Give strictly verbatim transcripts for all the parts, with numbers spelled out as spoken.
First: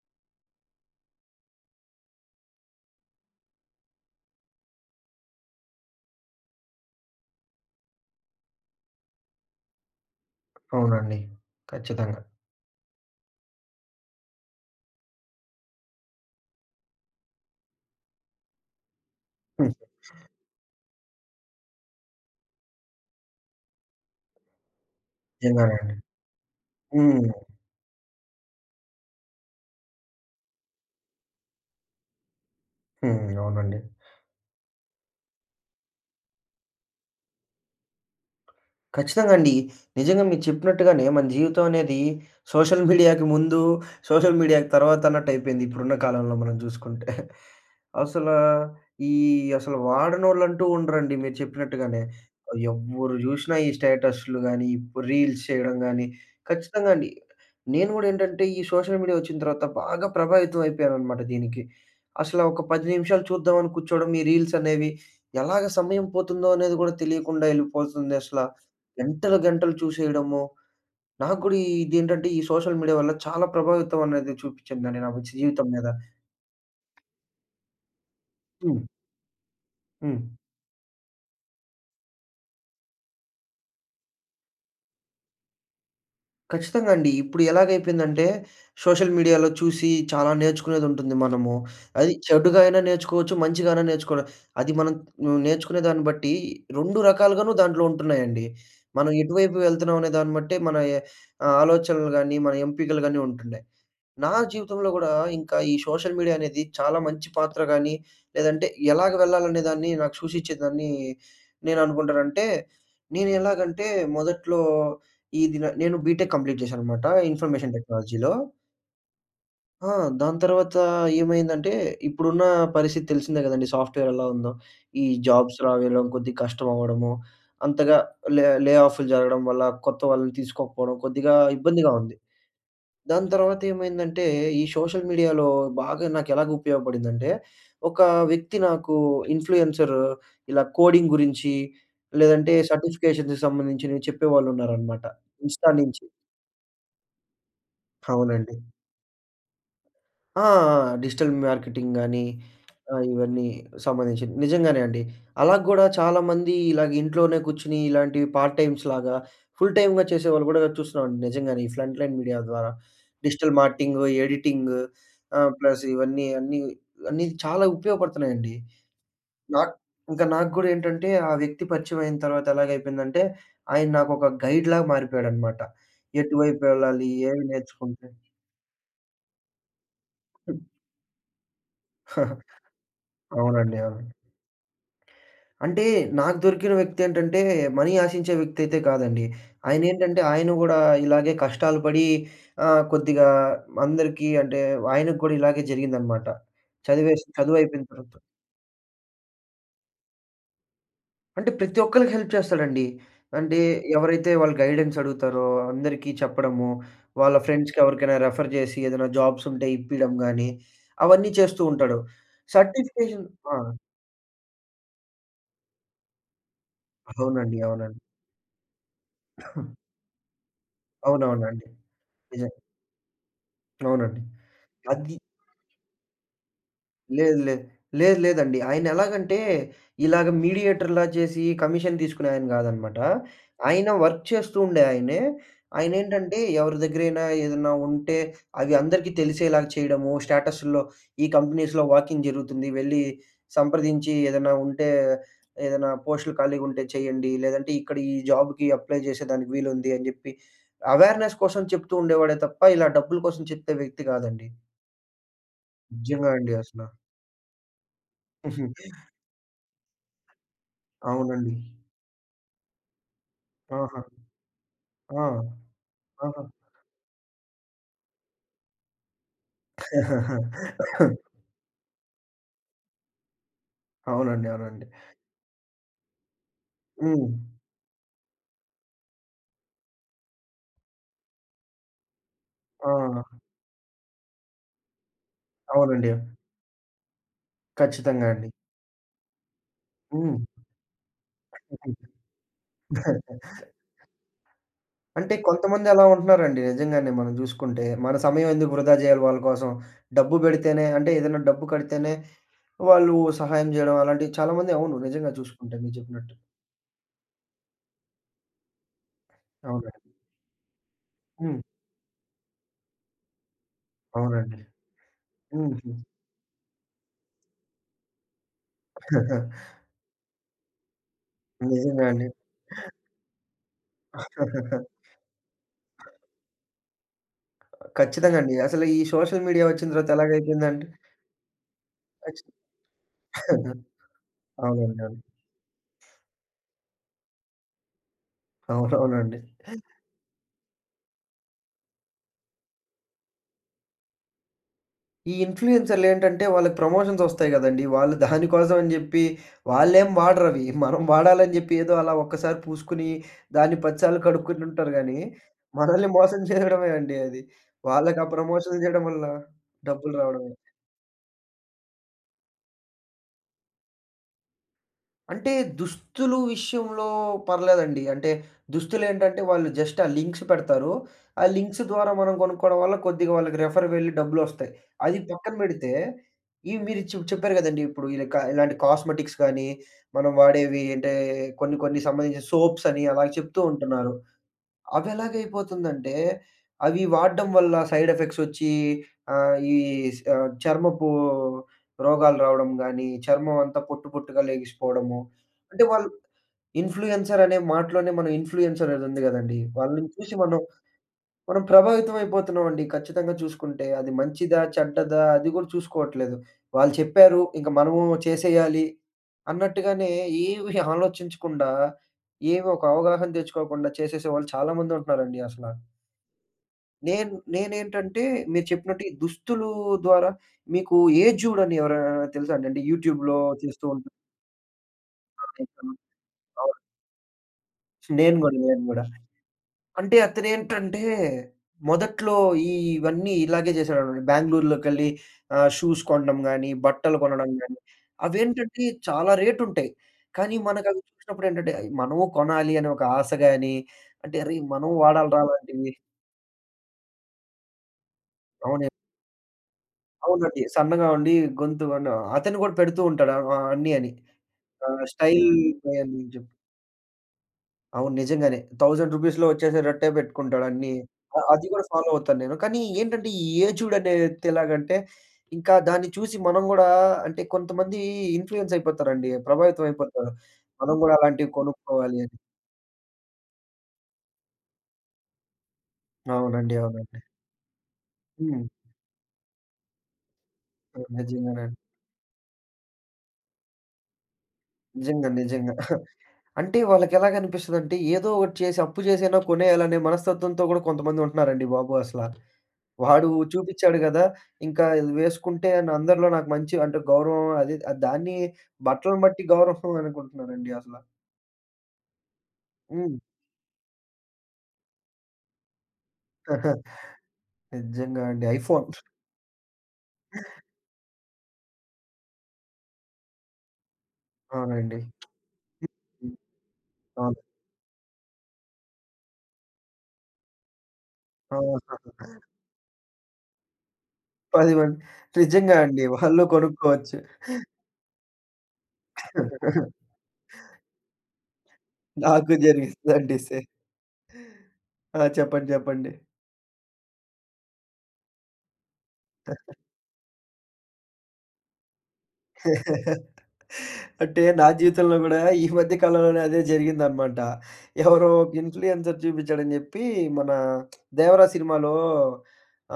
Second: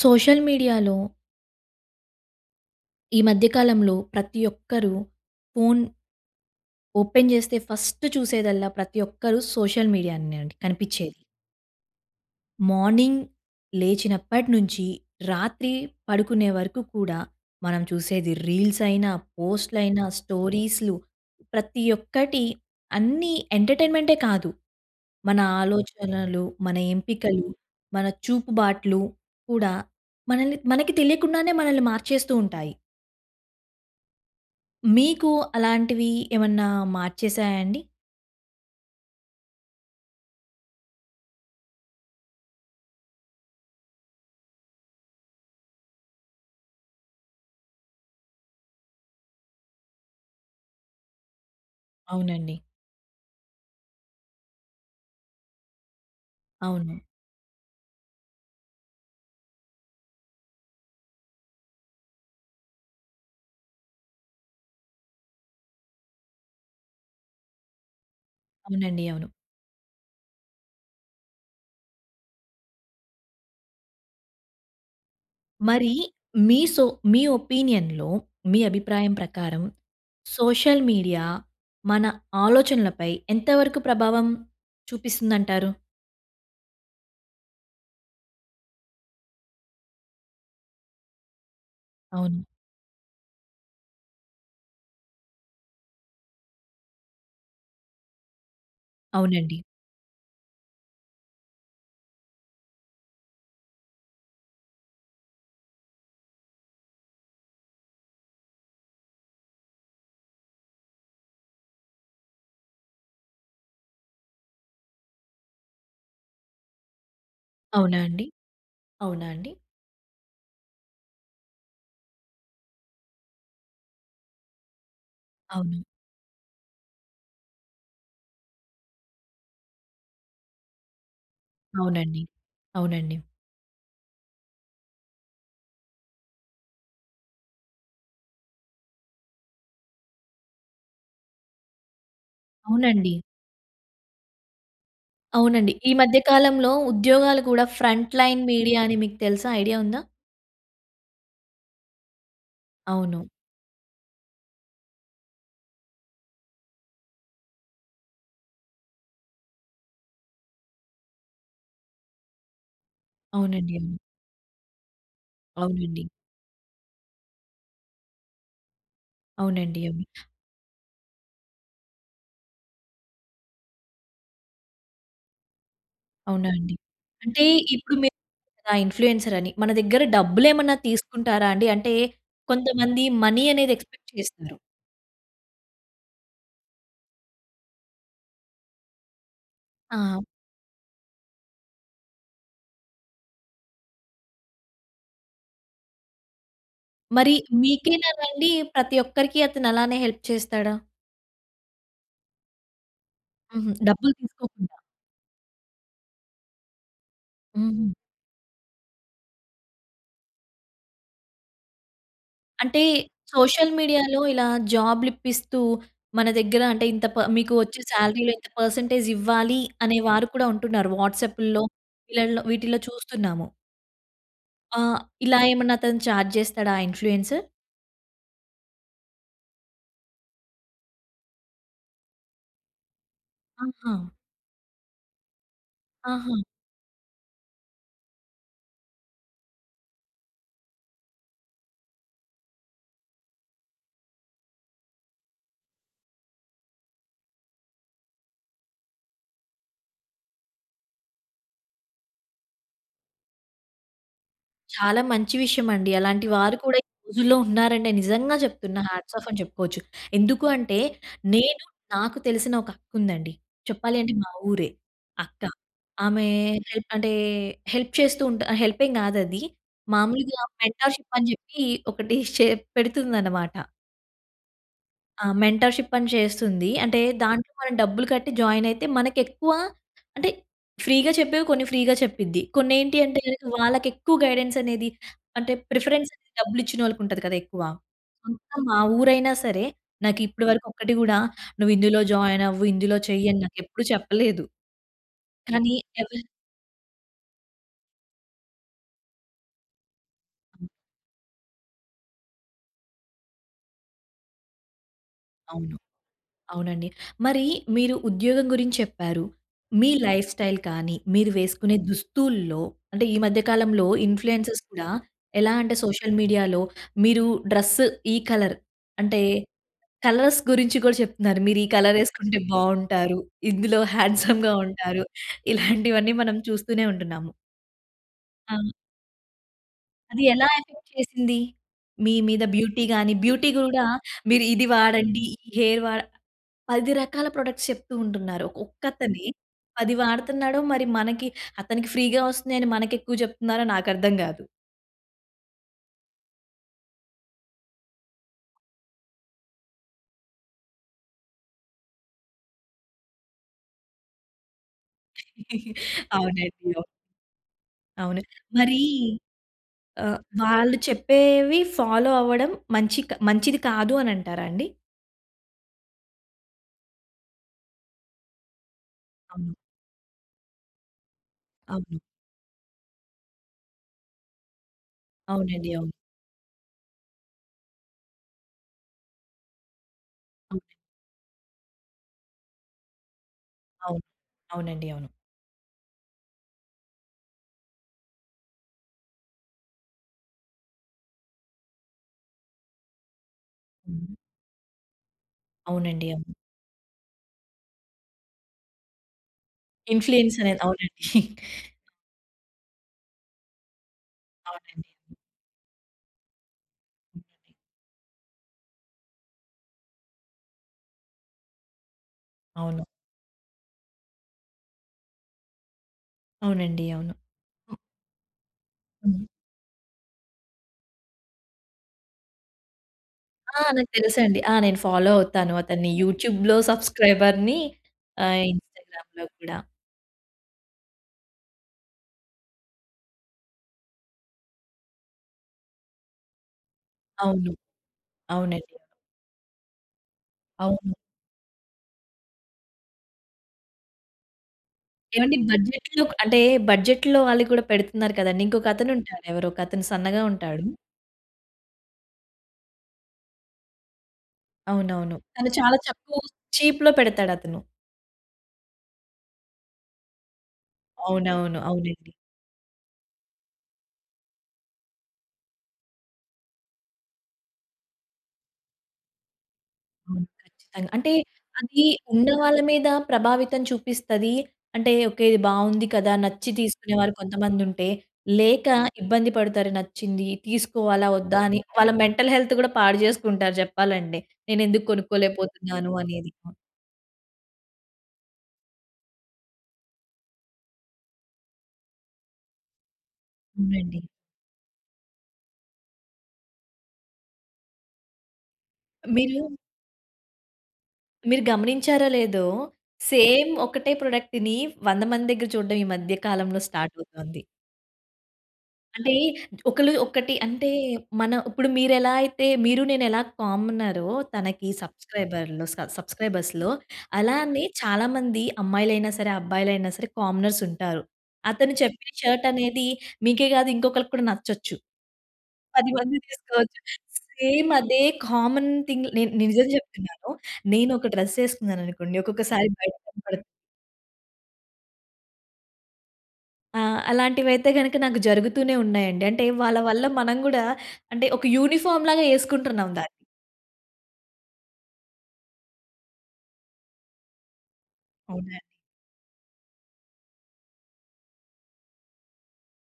Social మీడియాలో... ఈ మధ్య కాలంలో ప్రతి ఒక్కరూ ఫోన్... ఓపెన్ చేస్తే ఫస్ట్ చూసేదల్లా ప్రతి ఒక్కరు సోషల్ మీడియానే అండి కనిపించేది. అవునండి. ఖచ్చితంగా. మార్నింగ్ లేచినప్పటి నుంచి, రాత్రి పడుకునే వరకు కూడా మనం చూసేది రీల్స్ అయినా, హ్మ్. పోస్ట్‌లు అయినా, స్టోరీస్‌లు ప్రతి ఒక్కటి అన్నీ ఎంటర్టైన్మెంటే కాదు! మన నిజంగానేఅండి. ఆలోచనలు, మన హ్మ్. ఎంపికలు, మన చూపుబాట్లు కూడా మనల్ని మనకి తెలియకుండానే మనల్ని మార్చేస్తూ ఉంటాయి. హ్మ్. అవునండి. మీకు అలాంటివి ఏమన్నా మార్చేసాయా అండి? ఖచ్చితంగా అండి. నిజంగా మీరు చెప్పినట్టుగానే మన జీవితం అనేది సోషల్ మీడియాకి ముందు, సోషల్ మీడియాకి తర్వాత అన్నట్టు అయిపోయింది. ఇప్పుడున్న కాలంలో మనం జూసుకుంటే అసలా ఈ అసలు వాడనోళ్ళు అంటూ ఉండరండి. మీరు చెప్పినట్టుగానే అవునండి. ఎవ్వరు చూషినా ఈ స్టేటస్‌లు కానీ, రీల్స్ చేయడం గానీ ఖచ్చితంగా అవును. అండి నేను గూడా ఏంటంటే ఈ సోషల్ మీడియా వచ్చిన తర్వాత బాగా ప్రభావితం అయిపోయాననమాట దీనికి. అసలు ఒక పది నిమిషాలు చూద్దాం అని కూర్చోవడం ఈ రీల్స్ అనేవి. ఎలాగా సమయం పోతుందో అనేది గూడా తెలియకుండా వెళ్ళిపోతుంది అసలా. అవునండి. అవును. గంటలు గంటలు చూసేయడము నాకు గూడా ఇది ఏంటంటే ఈ సోషల్ మీడియా వల్ల చాలా ప్రభావితం అనేది చూపిచ్చిందండి నాకు జీవితం మీద. మరి, మీ సో మీ ఒపీనియన్‌లో మీ హ్మ్. అభిప్రాయం ప్రకారం, హ్మ్. సోషల్ మీడియా మన ఆలోచనలపై ఎంత వరకు ప్రభావం చూపిస్తుందంటారు? ఖచ్చితంగా అండి. ఇప్పుడు ఎలాగైపోయిందంటే సోషల్ మీడియాలో చూసి చాలా నేర్చుకునేదుంటుంది మనము. అది అవును. చెడుగా అయినా నేర్చుకోవచ్చు, మంచిగా అయినా నేర్చుకోల. అది మనం నువ్వు నేర్చుకునే దాన్ని బట్టి రెండు రకాలుగాను దాంట్లో ఉంటున్నాయండి. మనం ఎటువైపు అవునండి. వెళ్తున్నాం అనే దాన్ని బట్టే మన ఎ ఆ ఆలోచనలు గాని మన ఎంపికలుగాని ఉంటుండాయి. నా జీవితంలో గూడా ఇంకా ఈ సోషల్ మీడియా అనేది చాలా మంచి పాత్ర గానీ లేదంటే ఎలాగ వెళ్ళాలనేదాన్ని నాకు సూచించేదాన్ని, నేను అనుకుంటానంటే నేను ఎలాగంటే, మొదట్లో ఈ దిన నేను బీటెక్ కంప్లీట్ జేశానన్నమాట ఇన్ఫర్మేషన్ అవునా అండి? టెక్నాలజీలో. అవునా అండి? ఆ! దాని తర్వాతా ఏమైందంటే ఇప్పుడున్నా పరిస్థితి తెలిసిందే గదండీ సాఫ్ట్‌వేర్ ఎలావుందో. ఈ జాబ్స్ అవును. రావడం, కొద్దిగా కష్టం అవ్వడము అంతగా లె లే ఆఫ్‌లు జరగడం వల్ల, కొత్త వాళ్ళని తీసుకోకపోవడం, కొద్దిగా ఇబ్బందిగా ఉంది. అవునండి. అవునండి. దాని తర్వాత ఏమైందంటే ఈ సోషల్ మీడియాలో బాగా నాకెలాగు ఉపయోగపడిందంటే, ఒక వ్యక్తి నాకు ఇన్‌ఫ్లూయెన్సర్ ఇలా కోడింగ్ గురించీ, లేదంటే అవునండి. సర్టిఫికేషన్‌కి సంబంధించినివి చెప్పేవాళ్ళున్నారన్నమాట ఇన్‌స్టాా అవునండి ఈ నించి. మధ్య కాలంలో ఉద్యోగాలు గూడా ఫ్రంట్ లైన్ అవునండి. మీడియా అని మీకు తెలుసా? ఐడియా ఉందా? ఆ! ఆ! ఆ! డిజిటల్ మార్కెటింగ్‌ గాని ఆహ్, అవును. ఇవన్నీ సంబంధించినివి. నిజంగానే అండి. అలా కూడా చాలామందీ ఇలాగ ఇంట్లోనే కూర్చొని ఇలాంటి పార్ట్ టైమ్స్‌లాగా, ఫుల్ టైమ్‌గా చేసేవాళ్ళు కూడా చూస్తున్నామండి నిజంగానే ఈ ఫ్రంట్ లైన్ మీడియా ద్వారా. డిజిటల్ అవునండి. మార్కెటింగు, ఎడిటింగు ఆహ్, ప్లస్ అవునండి. ఇవన్నీ అన్నీ, అన్నీ చాలా ఉపయోగపడుతున్నాయండి. నాక్ అవునండి అవి ఇంకా నాకు కూడా ఏంటంటే ఆ వ్యక్తి పరిచయమైయిన తర్వాత ఎలాగైపోయిందంటే, ఆయన నాకు ఒక గైడ్‌లాగా మారిపోయాడనమాట. అవునా ఎటువైపు అండి? వెళ్ళాలి అంటే ఏమి ఇప్పుడు నేర్చుకుంటే మీరు కదా ఇన్‌ఫ్లూయెన్సరని మన దగ్గర హ్మ్. డబ్బులేమన్నా తీసుకుంటారా అండి? అంటే కొంతమంది మనీ అనేది అవునండి. అవును. ఎక్స్‌పెక్ట్ చేస్తారు. అంటే నాకు దొరికిన వ్యక్తి ఏంటంటే మనీ ఆశించే వ్యక్తి అయితే కాదండి. ఆయనేంటంటే ఆ! ఆయన గూడా ఇలాగే కష్టాలు పడి ఆహ్, కొద్దిగా అందరికి అంటే ఆయనకి కూడా ఇలాగే జరిగిందన్నమాట. చదివేసి మరి చదువైపోయిన తర్వాత. మీకేనానండి ప్రతి ఒక్కరికి అతను అలానే హెల్ప్ చేస్తాడా? అంటే ప్రతి ఒక్కళ్ళకి హెల్ప్ చేస్తాడండి. అంటే హుహు. డబ్బులు ఎవరైతే వాళ్ళ తీసుకోకుండా గైడెన్సడుగుతారో అందరికి చెప్పడము, వాళ్ళ ఫ్రెండ్స్‌కి హుహు. ఎవరికైనా రిఫర్ జేసి, ఏదైనా జాబ్సుంటే ఇప్పియడం గాని, అవన్నీ చేస్తూ ఉంటాడు. అంటే సర్టిఫికేషన్ ఆ! సోషల్ మీడియా‌లో ఇలా జాబ్‌‌లిప్పిస్తూ, మన దగ్గర అంటే ఇంత ప మీకు అవునండి. వచ్చే అవునండి. సాలరీ‌లో ఇంత పర్సెంటేజ్ ఇవ్వాలీ. అనే వారు కూడా ఉంటున్నారు. వాట్సాపుల్లో అవునవునండి. వీళ్ళల్లో నిజం. వీటిల్లో చూస్తున్నాము. అవునండి. ఆహ్, అది ఇలా ఏమన్నా అతను చార్జ్ చేస్తాడా? ఆ లేదు ఇన్‌ఫ్లూయెన్సుర్. లేదు. లేదు లేదండి. ఆయన ఎలాగంటే ఇలాగ మీడియేటర్‌లా చేసి, కమిషన్ తీసుకునే ఆయన గాదనమాట. ఆయన ఆహా! వర్క్ చేస్తూ ఉండే ఆయనే. ఆహా! ఆయనేంటంటే, ఎవరి దగ్గరైనా ఏదన్నా ఉంటే, అవి అందరికీ తెలిసేలాగా చేయడము స్టేటసుల్లో, ఈ కంపెనీస్‌లో వాకిన్ జరుగుతుంది వెళ్లి సంప్రదించి ఏదన్నా ఉంటే, ఏదైనా పోస్టులు ఖాళీగా ఉంటే చేయండి. లేదంటే ఇక్కడ ఈ జాబ్‌కి అప్లై చేసేదానికి వీలుంది అని చెప్పి, అవేర్నెస్ కోసం చెప్తూ ఉండేవాడే తప్ప ఇలా డబ్బుల కోసం చెప్తే వ్యక్తి కాదండి. చాలా మంచి విషయమండి. అలాంటి నిజంగా అండి వారు కూడా ఈ అసలా. రోజుల్లో ఉన్నారంటే నిజంగా చెప్తున్నా హాట్స్ ఆఫ్ అని చెప్పుకోచ్చు. ఎందుకూ అంటే అవునండి. నేను నాకు తెలిసిన ఒక అక్క ఉందండి. చెప్పాలి ఆహా! అంటే మా ఊరే, ఆ! అక్క. ఆమే ఆహా! హెల్పంటే, హెల్ప్ చేస్తూ ఉంటా హెల్పేమి గాదది. మామూలుగా మెంటర్‌షిప్ అని జెప్పి ఒకటీ చే పెడుతుందనమాట. అవునండి. అవునండి. ఆ! మెంటర్‍షిప్ అని చేస్తుంది. అంటే హ్మ్. దాంట్లో మనం డబ్బులు కట్టి జాయిన్ అయితే, మనకు ఎక్కువ అంటే ఫ్రీగా చెప్పేవి కొన్ని ఫ్రీగా చెప్పిద్ది. కొన్ని ఏంటి ఆ! అంటేగనక వాళ్ళకి ఎక్కువ గైడెన్స్ అనేది అంటే ప్రిఫరెన్స్ అవునండి. అనేది డబ్బులు ఇచ్చిన వాళ్ళకి ఉంటది కదా! ఎక్కువ. ఖచ్చితంగా అండి. సొంతం మా ఊరైనా సరే, నాకు హ్మ్. ఇప్పటివరకు ఒక్కటి కూడా నువ్వు ఇందులో జాయిన్ అవ్వు, ఇందులో చెయ్యి అని నాకు ఎప్పుడూ చెప్పలేదు. అంటే, కానీ కొంతమంది అలా ఎవ ఉంటున్నారండి? నిజంగానే మనం చూసుకుంటే. మన సమయం ఎందుకు వృధా చేయాలి వాళ్ళ కోసం? డబ్బు హ్మ్. పెడితేనే, అంటే ఏదైనా డబ్బు కడితేనే వాళ్ళు సహాయం చేయడం అలాంటివి చాలా మంది అవును. నిజంగా చూసుకుంటే. అవును. మీరు చెప్పినట్టు. అవునండి. మరి మీరు ఉద్యోగం గురించి చెప్పారు. మీ అవునులే. లైఫ్ స్టైల్ కానీ, మీరు హ్మ్. వేసుకునే దుస్తుల్లో, అంటే ఈ మధ్య కాలంలో అవునండి. ఇన్ఫ్లూయెన్సర్స్ కూడా ఎలా అంటే హుహు. సోషల్ మీడియాలో మీరు డ్రెస్ ఈ కలర్ అంటే కలర్స్ గురించి కూడా చెప్తున్నారు. మీరు ఈ కలర్ నిజంగా అండి. వేసుకుంటే బావుంటారు, ఇందులో హ్యాండ్సమ్‌గా ఉంటారు, ఇలాంటివన్నీ మనం చూస్తూనే ఉంటున్నాము. ఖచ్చితంగా అండి. ఆ! అసలు ఈ సోషల్ మీడియా వచ్చిన తర్వాత అది ఎలాగ ఎలా అయిపోయిందంటె? ఎఫెక్ట్ చేసింది? మీ మీద బ్యూటీ గాని, బ్యూటీ అవునండి. కూడా మీరు ఇది అవును. వాడండి, ఈ హెయిర్ వాడ పది రకాల ప్రొడక్ట్స్ చెప్తూ ఉంటున్నారు. ఒక్క అతనే అవునవునండీ. పది వాడుతున్నాడో మరి మనకి అతనికి ఫ్రీగా వస్తున్నాయి అని మనకి ఎక్కువ చెప్తున్నారో నాకు అర్థం కాదు. ఈ ఇన్ఫ్లూయెన్సర్లు ఏంటంటే, వాళ్ళకి ప్రమోషన్స్ వస్తాయి గదండీ! వాళ్ళు దానికోసం అని జెప్పి వాళ్ళేం వాడరవి. మనం వాడాలని జెప్పి ఏదో అలా ఒక్కసారి పూసుకొని దాన్ని పద సార్లు కడుక్కుని ఉంటారు గానీ మనల్ని మోసం అవునండి. అవును. జేయడమే అండి అది. వాళ్ళకి అవును. ఆ మరి ప్రమోషన్‌లు జేయడం వల్ల డబ్బులు ఆహ్, రావడమే. వాళ్ళు చెప్పేవి ఫాలో అవ్వడం మంచి క్ మంచిది కాదు అనంటారా అండి? అంటే, దుస్తులు విషయంలో పర్లేదండి. అంటే దుస్తులేంటంటే, అవును. వాళ్ళు జస్ట్ ఆ లింక్స్ పెడతారు. ఆ లింక్స్ అవును. ద్వారా మనం గొనుక్కోవడం వల్ల కొద్దిగా వాళ్ళకి రిఫర్ వెళ్లి డబ్బులొస్తాయి. అది పక్కన అవునండి. పెడితే అవును. ఈ మీరు చె చెప్పారు గదండీ! ఇప్పుడు ఇలా కా ఇలాంటి కాస్మెటిక్స్ గానీ, మనం ఓకే. వాడేవి అంటే కొన్ని కొన్ని సంబంధించిన సోప్స్ అని అలా చెప్తూ అవును. ఉంటున్నారు. అవునండి. అవును. అవి ఎలాగయిపోతుందంటే అవి వాడ్డం వల్ల సైడ్ ఎఫెక్ట్స్ వచ్చి ఆహ్, ఈ స్ ఆహ్, చర్మపు రోగాలు రావడం గాని, చర్మం అంతా పొట్టు, హ్మ్. పొట్టుగా లెగిసిపోవడము. అంటే అవునండి. వాళ్ళు, అవును. ఇన్ఫ్లుయెన్సర్ అనే మాటలోనే మనం ఇన్ఫ్లుయెన్స్ అనేది ఉంది గదండీ! వాళ్ళని చూసి ఇన్ఫ్లూయెన్స‌రే. మనం అవునండి. మనం ప్రభావితం అయిపోతున్నామండి ఖచ్చితంగా చూసుకుంటే. అది మంచిదా, అవునండి. చెడ్డదా! అది గూడా చూసుకోవట్లేదు. వాళ్ళు చెప్పారు. అవునండి. ఇంక మనమూ చేసేయాలి. అన్నట్టుగానే ఏవీ ఆలోచించకుండా ఏవి ఒక అవును. అవగాహన దెచ్చుకోకుండా చేసేసేవాళ్ళు చాలా మంది ఉంటున్నారండి అసల. అవునండి. అవును. నేను నేనేంటంటే, మీరు చెప్పినట్టు ఈ హ్మ్. దుస్తులూ ద్వారా మీకు ఏజూడ్ అని ఎవరైనా తెలుసా అండి? అంటే, యూట్యూబ్‌లో ఆ! చేస్తూ నాకు ఉంటారు. తెలుసండి. ఆ! నేను ఫాలో అవుతాను అవును. అతన్ని. ఇతను యూట్యూబ్‌లో అవును. సబ్‌స్క్రైబర్‌ని నేను ఆహ్, గుడ, నేను గూడ. ఇన్‌స్టాగ్రామ్‌లో కూడా. అంటే అతనేంటంటే, మొదట్లో ఈ ఇవన్నీ ఇలాగే చేశాడన్నమాట. బెంగుళూరులోకెళ్ళి ఆహ్, షూస్ కొనడం గాని, బట్టలు కొనడం అవును. గాని అవునండి. అవేంటంటే చాలా రేటుంటాయి. కానీ అవును. మనకవి చూసినప్పుడేంటంటే, అయి మనము కొనాలి అనే ఒక ఆశ గాని, అంటే అరేయ్! మనం ఏవండీ వాడాలిరా అలాంటివి బడ్జెట్‌లోక్ అంటే, బడ్జెట్‌లో వాళ్ళు కూడా పెడుతున్నారు కదండీ! ఇంకొక అవునండి. అతను ఉంటారెవరో ఒకొతను సన్నగా అవునండి ఉంటాడు. సన్నగా ఉండి గొంతు వనా అతన్నికూడా పెడుతూ ఉంటాడు ఆహ్, అన్ని అని. ఆహ్, అవునవును. స్టైల్. తను చాలా తక్కువ అయ్యని చెప్ చీప్‌లో పెడతాడతను. అవును నిజంగానే. థౌసండ్ రూపీస్‌లో వచ్చేసేటట్టే పెట్టుకుంటాడన్ని. ఆహ్, అవునవును. అది కూడా ఫాలో అవునండి. అవుతాను నేను. కానీ ఏంటంటే, ఈ ఏజూడ్ అనే వ్యక్తి ఎలాగంటే ఇంకా దాన్ని చూసి మనం గుడా, అంటే కొంతమందీ ఇన్‌ఫ్లూయెన్స్ అయిపోతారండి, ప్రభావితం అవును అయిపోతారు. ఖచ్చితంగా. మనం అంటే, గుడా అలాంటివి అది కొనుక్కోవాలి ఉన్న అని. వాళ్ళ మీద ప్రభావితం చూపిస్తది. అంటే ఓకె ఇది బాగుంది కదా నచ్చి అవునండి. తీసుకునేవారు అవునండి. కొంతమంది ఉంటే, హ్మ్. లేక ఇబ్బంది పడతారు, నచ్చింది అ! తీసుకోవాలా, వద్దా అని నిజంగానండీ. వాళ్ళ మెంటల్ హెల్త్ కూడా పాడుచేసుకుంటారు చెప్పాలండి. నేనెందుకు నిజంగా నిజంగా. కొనుక్కోలేకపోతున్నాను! అనేది. అంటే, వాళ్ళకి ఎలాగనిపిస్తుందంటే ఏదో ఒకటి చేసి, అప్పు చేసైనా కొనేయాలనే మనస్తత్వంతో కూడా కొంతమంది ఉంటున్నారండి బాబు! అసల. వాడు చూపించాడు అవునండి. గదా! ఇంకా ఇది వేసుకుంటే అని అందరిలో నాకు మంచి అంటే గౌరవం అది ఆహ్, దాన్ని బట్టలను మీరు బట్టి గౌరవం అనుకుంటున్నారండి అసల. మీరు గమనించారో లేదో! హ్మ్. సేమ్ ఒకటే ప్రొడక్ట్‌ని వంద మంది దగ్గర చూడడం ఈ మధ్య కాలంలో స్టార్ట్ అవుతుంది. నిజంగా అండి. 'ఐఫోన్'. అంటే ఒకలు ఒకటి అంటే, మన ఇప్పుడు మీరు ఎలా అయితే మీరు నేను ఎలా కామనరో తనకి అవునండి. సబ్‌స్క్రైబర్‌‌లో స హ్మ్. హ్మ్. సబ్‌స్క్రైబర్స్‌లో అవును. అలానే చాలా మంది అమ్మాయిలైనా సరే, అబ్బాయిలైనా సరే, కామనర్స్ ఉంటారు. అతను చెప్పిన షర్ట్ అనేది మీకే కాదు ఇంకొకరికి కూడా పది నచ్చొచ్చు. మంది. నిజంగా పది అండి మంది వాళ్ళూ తీసుకోవచ్చు. కొనుక్కోవచ్చు. సేమ్ అదే కామన్ థింగ్‌ నె నిజం చెప్తున్నాను, నేను ఒక డ్రెస్ వేసుకున్నాననుకోండి నాకూ ఒక్కొక్కసారి బయట జరిగిందండి కనపడుతుంది. సేమ్. ఆ! చెప్పండి చెప్పండి. ఆ! అలాంటివైతే గనుక నాకు జరుగుతూనే ఉన్నాయండి. అంటే వాళ్ళ వల్ల మనం కూడా అంటే ఒక యూనిఫార్మ్‌లాగా ఎసుకుంటున్నాం దాన్ని. అంటే నా జీవితంలో కూడా ఈ మధ్య కాలంలోనే అదే జరిగిందనమాట. ఎవరో ఒక అవునండి. ఇన్‌ఫ్లు‌‌యెన్సర్ చూపించాడని చెప్పి మన 'దేవరా' సినిమాలో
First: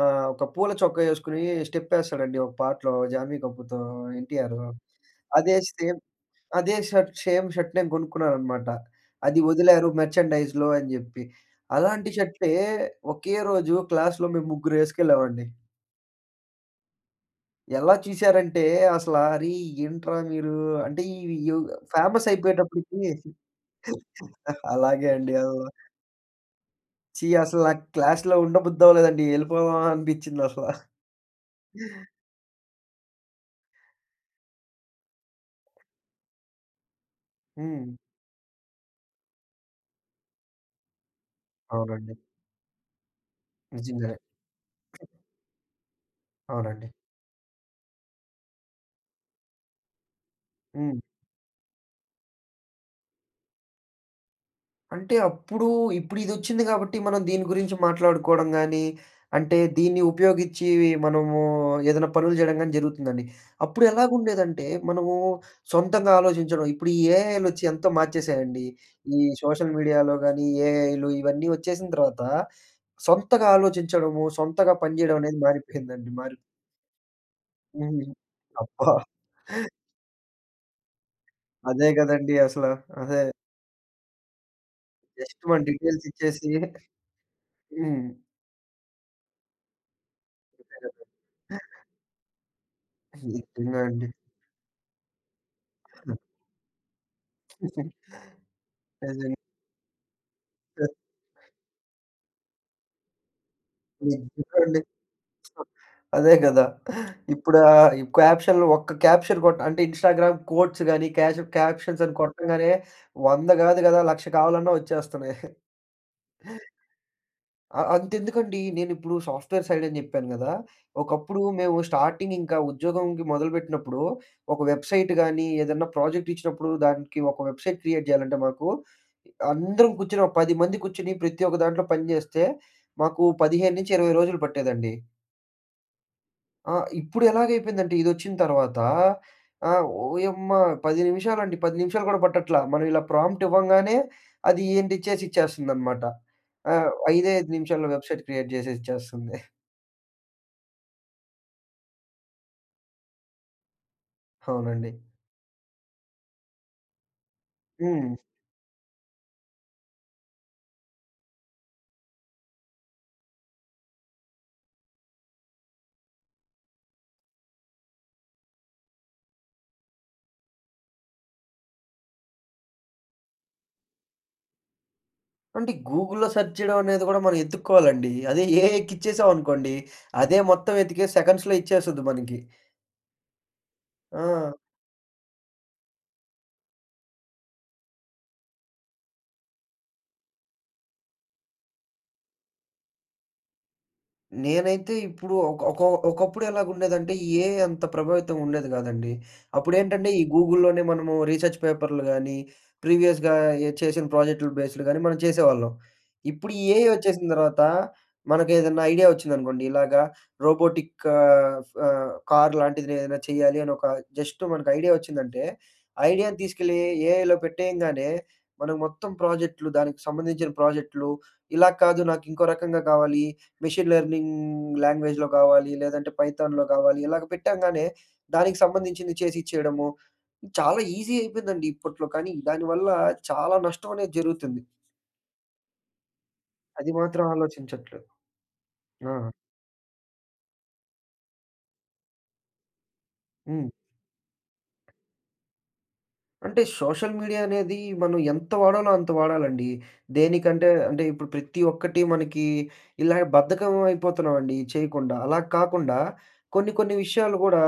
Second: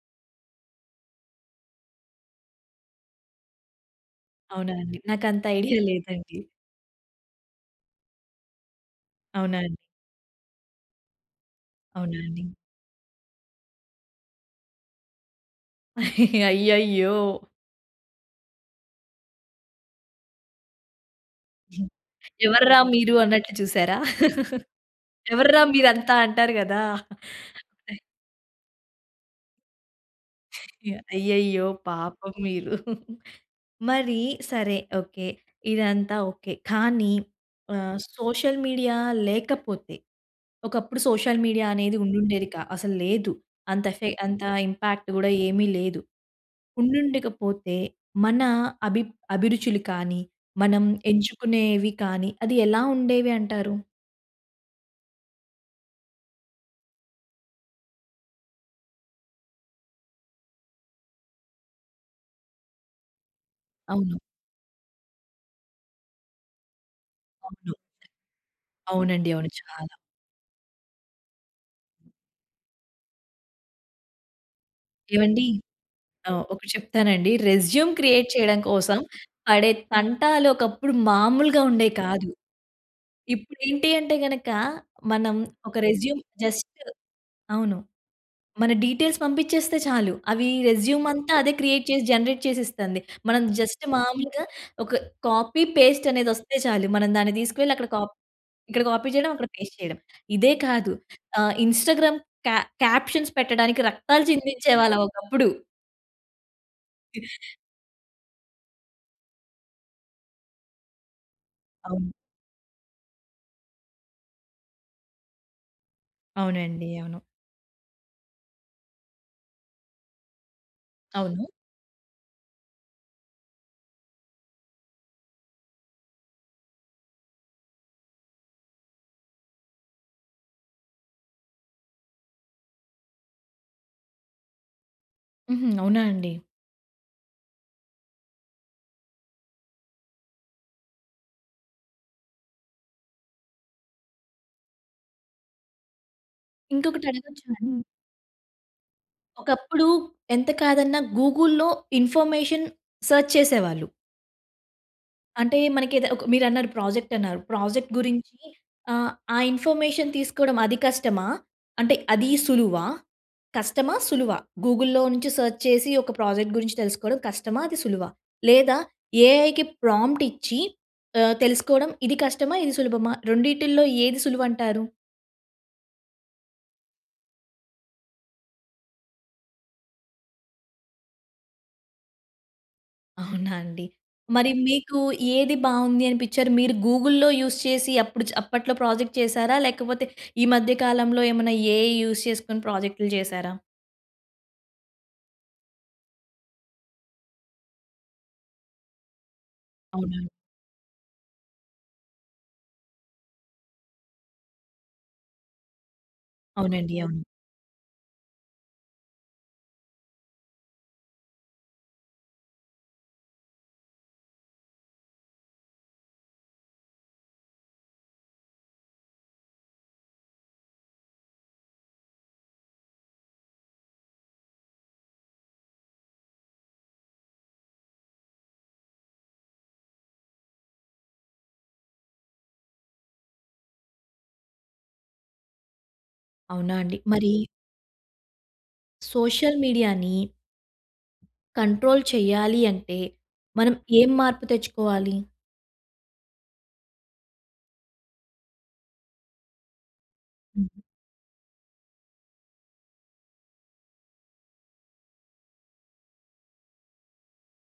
ఆహ్, ఒక పూల చొక్క ఎసుకొని స్టెపెస్తాడండి ఒక పాటలో జాన్వి కపూర్‌తో, ఎన్‍టిఆర్. అవునా అండి? నాకంత అదే ఐడియా సేమ్ లేదండి. అదే షర్ట్ సేమ్ షర్ట్ నేను కొనుక్కున్నాను అనమాట. అది అవునండి. వదిలారు మర్చండైజ్‌లో అని చెప్పి. అలాంటి అవునా అండి? షట్లే ఒకే రోజు క్లాస్‌లో మేము ముగ్గురం వేసుకెళ్ళామండి. అయ్యయ్యో! ఎలా చూసారంటే అసల "అరే ఏంట్రా మీరు?" అంటే ఇవి ఫేమస్ "ఎవర్రా అయిపోయేటప్పటికి మీరు" అన్నట్లు చూసారా? అలాగే అండి. ఆ! "ఎవర్రా మీరు అంతా?" అంటారు కదా! ఛీ అసలు నాకు క్లాస్‌లో ఉండబుద్ది అవ్వలేదండి. వెళ్ళిపోదామా అనిపించింది అసలా. యాహ్! అయ్యయ్యో! పాపం మీరు. మరి సరే ఓకే. ఇదంతా ఓకే. కానీ హ్మ్. ఆహ్, సోషల్ మీడియా లేకపోతే, ఒకప్పుడు సోషల్ మీడియా అనేది అవునండి. ఉండుండేది కా అసలు లేదు. అంత ఎఫె నిజంగా. అంత ఇంపాక్ట్ కూడా ఏమీ లేదు, అవునండి. ఉండుండక పోతే మన అభి అభిరుచులు కానీ, మనం హ్మ్. ఎంచుకునేవి కానీ అది ఎలా ఉండేవి అంటారు? అంటే, అప్పుడూ, ఇప్పుడిదొచ్చింది గాబట్టి, మనం దీని గురించి మాట్లాడుకోడం గానీ, అంటే, దీన్ని ఉపయోగిచ్చేవి మనమూ ఏదన్నా పనులు జేయడం గానీ జరుగుతుందండి. అవును. అప్పుడెలాగుండేదంటే, మనమూ సొంతంగా ఆలోచించడం, ఇప్పుడు ఈ ఏఐలొచ్చి అవును. ఎంతో మార్చేసాయండి. ఈ అవునండి. అవును. సోషల్ చాలా. మీడియాలో గానీ, ఈ ఏఐలు, ఇవన్నీ వచ్చేసిన తర్వాతా, సొంతగా ఆలోచించడము, సొంతగా పనిజేయడం అనేది ఏవండీ! మానిపోయిందండి. మారి ఆహ్, ఒకటి చెప్తారా అండి. రెజ్యూమ్ హ్మ్. క్రియేట్ చేయడం అబ్బా! కోసం, పడే తంటాలొకప్పుడు మామూలుగా అదే ఉండేయి కాదు. గదండీ అసల. అదే. ఇప్పుడేంటి అంటే గనకా, మనం జస్టు మన ఒక రెజ్యూమ్ డీటేల్సిచ్చేసీ జస్టు అవును. హ్మ్. మన డీటేల్స్ పంపిచ్చేస్తే చాలు, అవీ అంతే రెజ్యూమంతా అదే గదా! క్రియేట్ చేసి, జనరేట్ చేసిస్తంది. మనం నిజమే జస్ట్ అండి. మామూలుగా ఒక కాపీ, పేస్టనేదొస్తే చాలు. మనం దాన్ని దీసుకువెళ్ళక్కడ కాప్ ఇక్కడ కాపీ చేయడం, అదేనండీ. అక్కడ పేస్ట్ చేయడం. ఇదే ప్ర కాదు, ఆహ్, ఇన్‌స్టాగ్రామ్ క్యా క్యాప్షన్స్ పెట్టడానికి హ్మ్. రక్తాలు ఇకండి. చందించేవాళ్ళుం ఒకప్పుడు. అదే కదా! ఇప్పుడా ఈ క్యాప్షన్‌‌‌‌‌‌‌‌‌‌‌‌‌‌‌‌లో ఒక్క క్యాప్షన్ కొట్ అంటే, ఇన్‌స్టాగ్రామ్ కోట్స్ గాని క్యాషు అవును. క్యాప్షన్సని కొట్టంగానే, వంద గాదు గదా, లక్ష కావాలన్నా వచ్చేస్తన్నాయి. అవునండి. అవును. అ అంతెందుకండీ నేనిప్పుడు సాఫ్ట్‌వేర్ సైడని జెప్పాను గదా! ఒకప్పుడు అవునూ. మేము స్టార్టింగింకా ఉద్యోగంకి మొదలుబెట్టినప్పుడూ, ఒక వెబ్సైటు గానీ, ఏదన్నా ప్రాజెక్టిచ్చినప్పుడు దానికి ఒక వెబ్సైట్ క్రియేట్ జేయాలంటే మాకూ అందరం కూర్చొనో పది మంది కూర్చొని, ప్రతి ఒక్క దాంట్లో పనిజేస్తే, మాకు పదిహేను నుంచి ఇరవై రోజులు పట్టేదండి. హుహు. అవునా అండి? ఆ! ఇప్పుడు ఎలాగ అయిపోయిందంటే ఇది వచ్చిన తర్వాత. ఆహ్, ఓయమ్మా! పది నిమిషాలండి. పది నిమిషాలు కూడా పట్టట్ల. మనం ఇలా ప్రాంప్ట్ ఇవ్వంగానే, అది ఏంటి చేసి ఇచ్చేస్తుందనమాట. ఆ! ఇంకొకటి ఐదే అడగొచ్చా ఐదు అండి? నిమిషాల్లో వెబ్‌సైట్ క్రియేట్ చేసి ఇచ్చేస్తుంది. ఒకప్పుడు ఎంత కాదన్నా గూగుల్‌లో ఇన్ఫర్మేషన్ సెర్చ్ చేసేవాళ్ళు. అవునండి. అంటే మనకి ఏద ఒక మీరన్నారు ప్రాజెక్ట్ అన్నారు ప్రాజెక్ట్ హ్మ్. గురించి ఆహ్, ఆ ఇన్ఫర్మేషన్ తీసుకోవడం అది కష్టమా? అంటే అది సులువా? కష్టమా? సులువా? గూగుల్‌లో నుంచి సెర్చ్ చేసి ఒక ప్రాజెక్ట్ గురించి తెలుసుకోవడం కష్టమా? అది సులువా? లేదా ఏఐకి ప్రాంప్ట్ ఇచ్చి ఆహ్, తెలుసుకోవడం ఇది కష్టమా? ఇది సులభమా? రెండిటిలో ఏది సులువు అంటారు? అంటే గూగుల్‌లో సెర్చ్ చేయడం అనేది కూడా మనం ఎతుక్కోవాలండి. అదే ఏఐ ఎక్కిచ్చేసాం అనుకోండి అదే మొత్తం ఎతికేసి సెకండ్స్‌లో ఇచ్చేస్తది మనకి. అవునా అండి? మరి ఆ! మీకు ఏది బావుంది అనిపించారు మీరు గూగుల్‌లో యూజ్ చేసి అప్పుడు అప్పట్లో ప్రాజెక్ట్ చేసారా? లేకపోతే ఈ మధ్య కాలంలో ఏమన్నా ఏఐ యూజ్ చేసుకొని ప్రాజెక్టులు చేశారా? నేనైతే ఇప్పుడు ఒక ఒక ఒకప్పుడు ఎలా ఉండేదంటే, ఈ ఏఐ అంత ప్రభావితం ఉండేది కాదండి. అప్పుడు ఏంటంటే, ఈ అవునండి. గూగుల్‍లోనే మనము రీసెర్చ్ పేపర్‌లు గానీ, ప్రీవియస్‌గా చేసిన ప్రాజెక్టులు బేస్‍లు గానీ, మనం చేసేవాళ్ళం. ఇప్పుడు ఈ ఏఐ అవునండి. అవును. వచ్చేసిన తర్వాత మనకు ఏదన్నా ఐడియా వచ్చిందనుకోండి. ఇలాగ రోబోటిక్ ఆహ్ ఆహ్, కార్ లాంటిది ఏదైనా చేయాలి అని ఒక జస్ట్ మనకు ఐడియా వచ్చిందంటే, ఐడియాను తీసుకెళ్ళి ఏఐలో పెట్టేయంగానే, మనం మొత్తం ప్రాజెక్ట్‌లు, దానికి సంబంధించిన ప్రాజెక్ట్‌లు, ఇలా కాదు నాకు ఇంకో రకంగా కావాలి, మెషిన్ లెర్నింగ్ లాంగ్వేజ్‌లో కావాలి, లేదంటే పైథాన్‍లో కావాలి. ఇలాగ పెట్టంగానే దానికి సంబంధించింది చేసి ఇచ్చేయడము. చాలా ఈజీ అయిపోయిందండి ఇప్పట్లో. కానీ దాని వల్ల చాలా నష్టం అనేది జరుగుతుంది. అవునా అది అండి. మాత్రం మరి ఆలోచించట్లేదు. ఆ! సోషల్ మీడియాని... కంట్రోల్ చేయాలి అంటే, హ్మ్. మనం ఏం మార్పు తెచ్చుకోవాలి? అంటే, సోషల్ మీడియా అనేది మనం ఎంత వాడాలో అంత వాడాలండి. దేనికంటే హుహు. అంటే, ఇప్పుడు ప్రతి ఒక్కటి మనకి ఇలా బద్ధకం అయిపోతున్నామండి చేయకుండా. అలా కాకుండా, కొన్ని, కొన్ని విషయాలు కూడా,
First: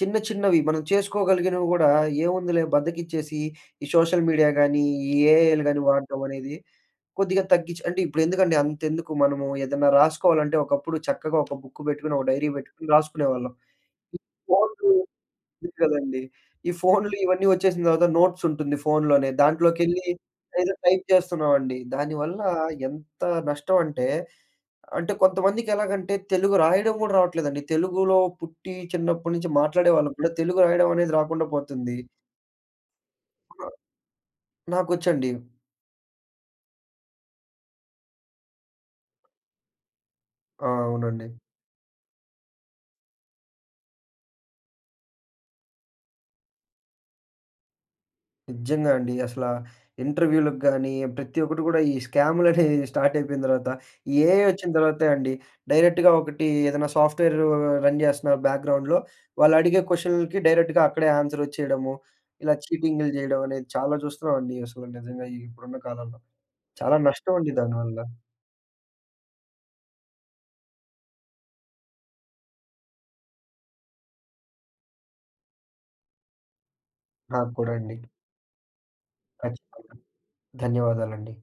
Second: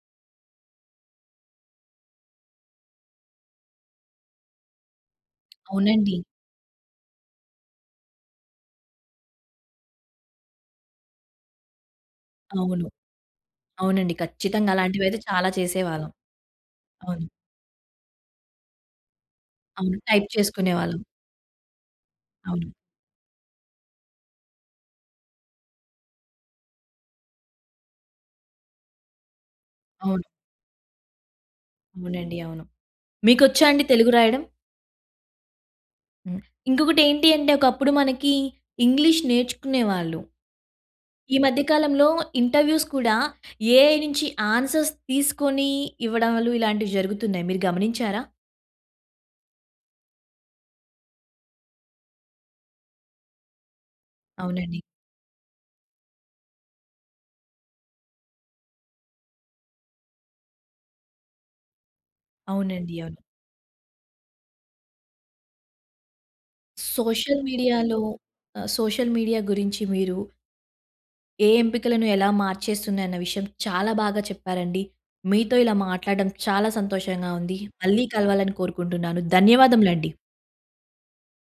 చిన్న, చిన్నవి మనం చేసుకోగలిగినవి కూడా ఏముందిలే బద్ధకిచ్చేసి, ఈ సోషల్ మీడియా గానీ, ఈ ఏఐలు గాని అవునండి. వాడటం అనేది కొద్దిగా తగ్గించి అంటే ఇప్పుడు ఎందుకండి అంతెందుకు మనము ఏదన్నా రాసుకోవాలంటే, ఒకప్పుడు చక్కగా ఒక బుక్ పెట్టుకొని, ఒక డైరీ అవును. పెట్టుకొని రాసుకునేవాళ్ళం. అవునండి. ఈ ఖచ్చితంగా ఫోన్లు అలాంటివైతే చాలా ఉ చేసేవాళ్ళం. కదండీ. ఈ ఫోన్లు అవును. ఇవన్నీ వచ్చేసిన తర్వాత నోట్స్ ఉంటుంది ఫోన్‌లోనే, అవును. దాంట్లోకెళ్ళి టైప్ ఏదో చేసుకునేవాళ్ళం. టైప్ చేస్తున్నామండి. దానివల్ల అవును. ఎంత నష్టం అంటే, అంటే కొంతమందికి ఎలాగంటే తెలుగు రాయడం కూడా రావట్లేదండి. తెలుగులో పుట్టి, చిన్నప్పటి నుంచి మాట్లాడేవాళ్ళం అవును. కూడా తెలుగు రాయడం అనేది రాకుండా పోతుంది. అవునండి. అవును. మీకొచ్చా అండి తెలుగు రాయడం? నాకొచ్చండి. హ్మ్. ఇంకొకటి ఏంటి అంటే, ఒకప్పుడు మనకి ఇంగ్లీష్ నేర్చుకునేవాళ్ళు. ఆ! అవునండి. ఈ మధ్య కాలంలో ఇంటర్వ్యూస్ కూడా, ఏఐ నుంచి ఆన్సర్స్ తీసుకొని ఇవ్వడాలు, ఇలాంటివి జరుగుతున్నాయి. మీరు గమనించారా? నిజంగా అండి. అసల ఇంటర్వ్యూలకి గాని, ప్రతి ఒక్కటి కూడా, ఈ స్క్యామ్‍లు అనేవి స్టార్ట్ అయిపోయిన తర్వాత, ఈ ఏఐ వచ్చిన అవునండి. తర్వాతే అండి. డైరెక్ట్‌గా ఒకటి ఏదైనా సాఫ్ట్‌వేరు రన్ చేస్తున్న బ్యాక్గ్రౌండ్‍లో, వాళ్ళు అడిగే క్వెషన్‌లకి డైరెక్ట్‌గా అక్కడే ఆన్సర్ వచ్చేయడము, ఇలా అవునండి. చీటింగ్‌లు అవును. చేయడం అనేది చాలా చూస్తున్నామండి. అసలు నిజంగా ఇప్పుడున్న కాలంలో. చాలా నష్టం సోషల్ అండి దానివల్ల. మీడియాలో ఆహ్, సోషల్ మీడియా గురించి మీరు... ఏ ఎంపికలను ఎలా మార్చేస్తుది అన్న విషయం, చాలా బాగా చెప్పారండి. మీతో ఇలా మాట్లాడడం చాలా సంతోషంగా నాకు ఉంది. కూడా అండి. మళ్ళీ కలవాలని కోరుకుంటున్నాను. ఖచ్చితంగా. ధన్యవాదములండి. ధన్యవాదాలండి.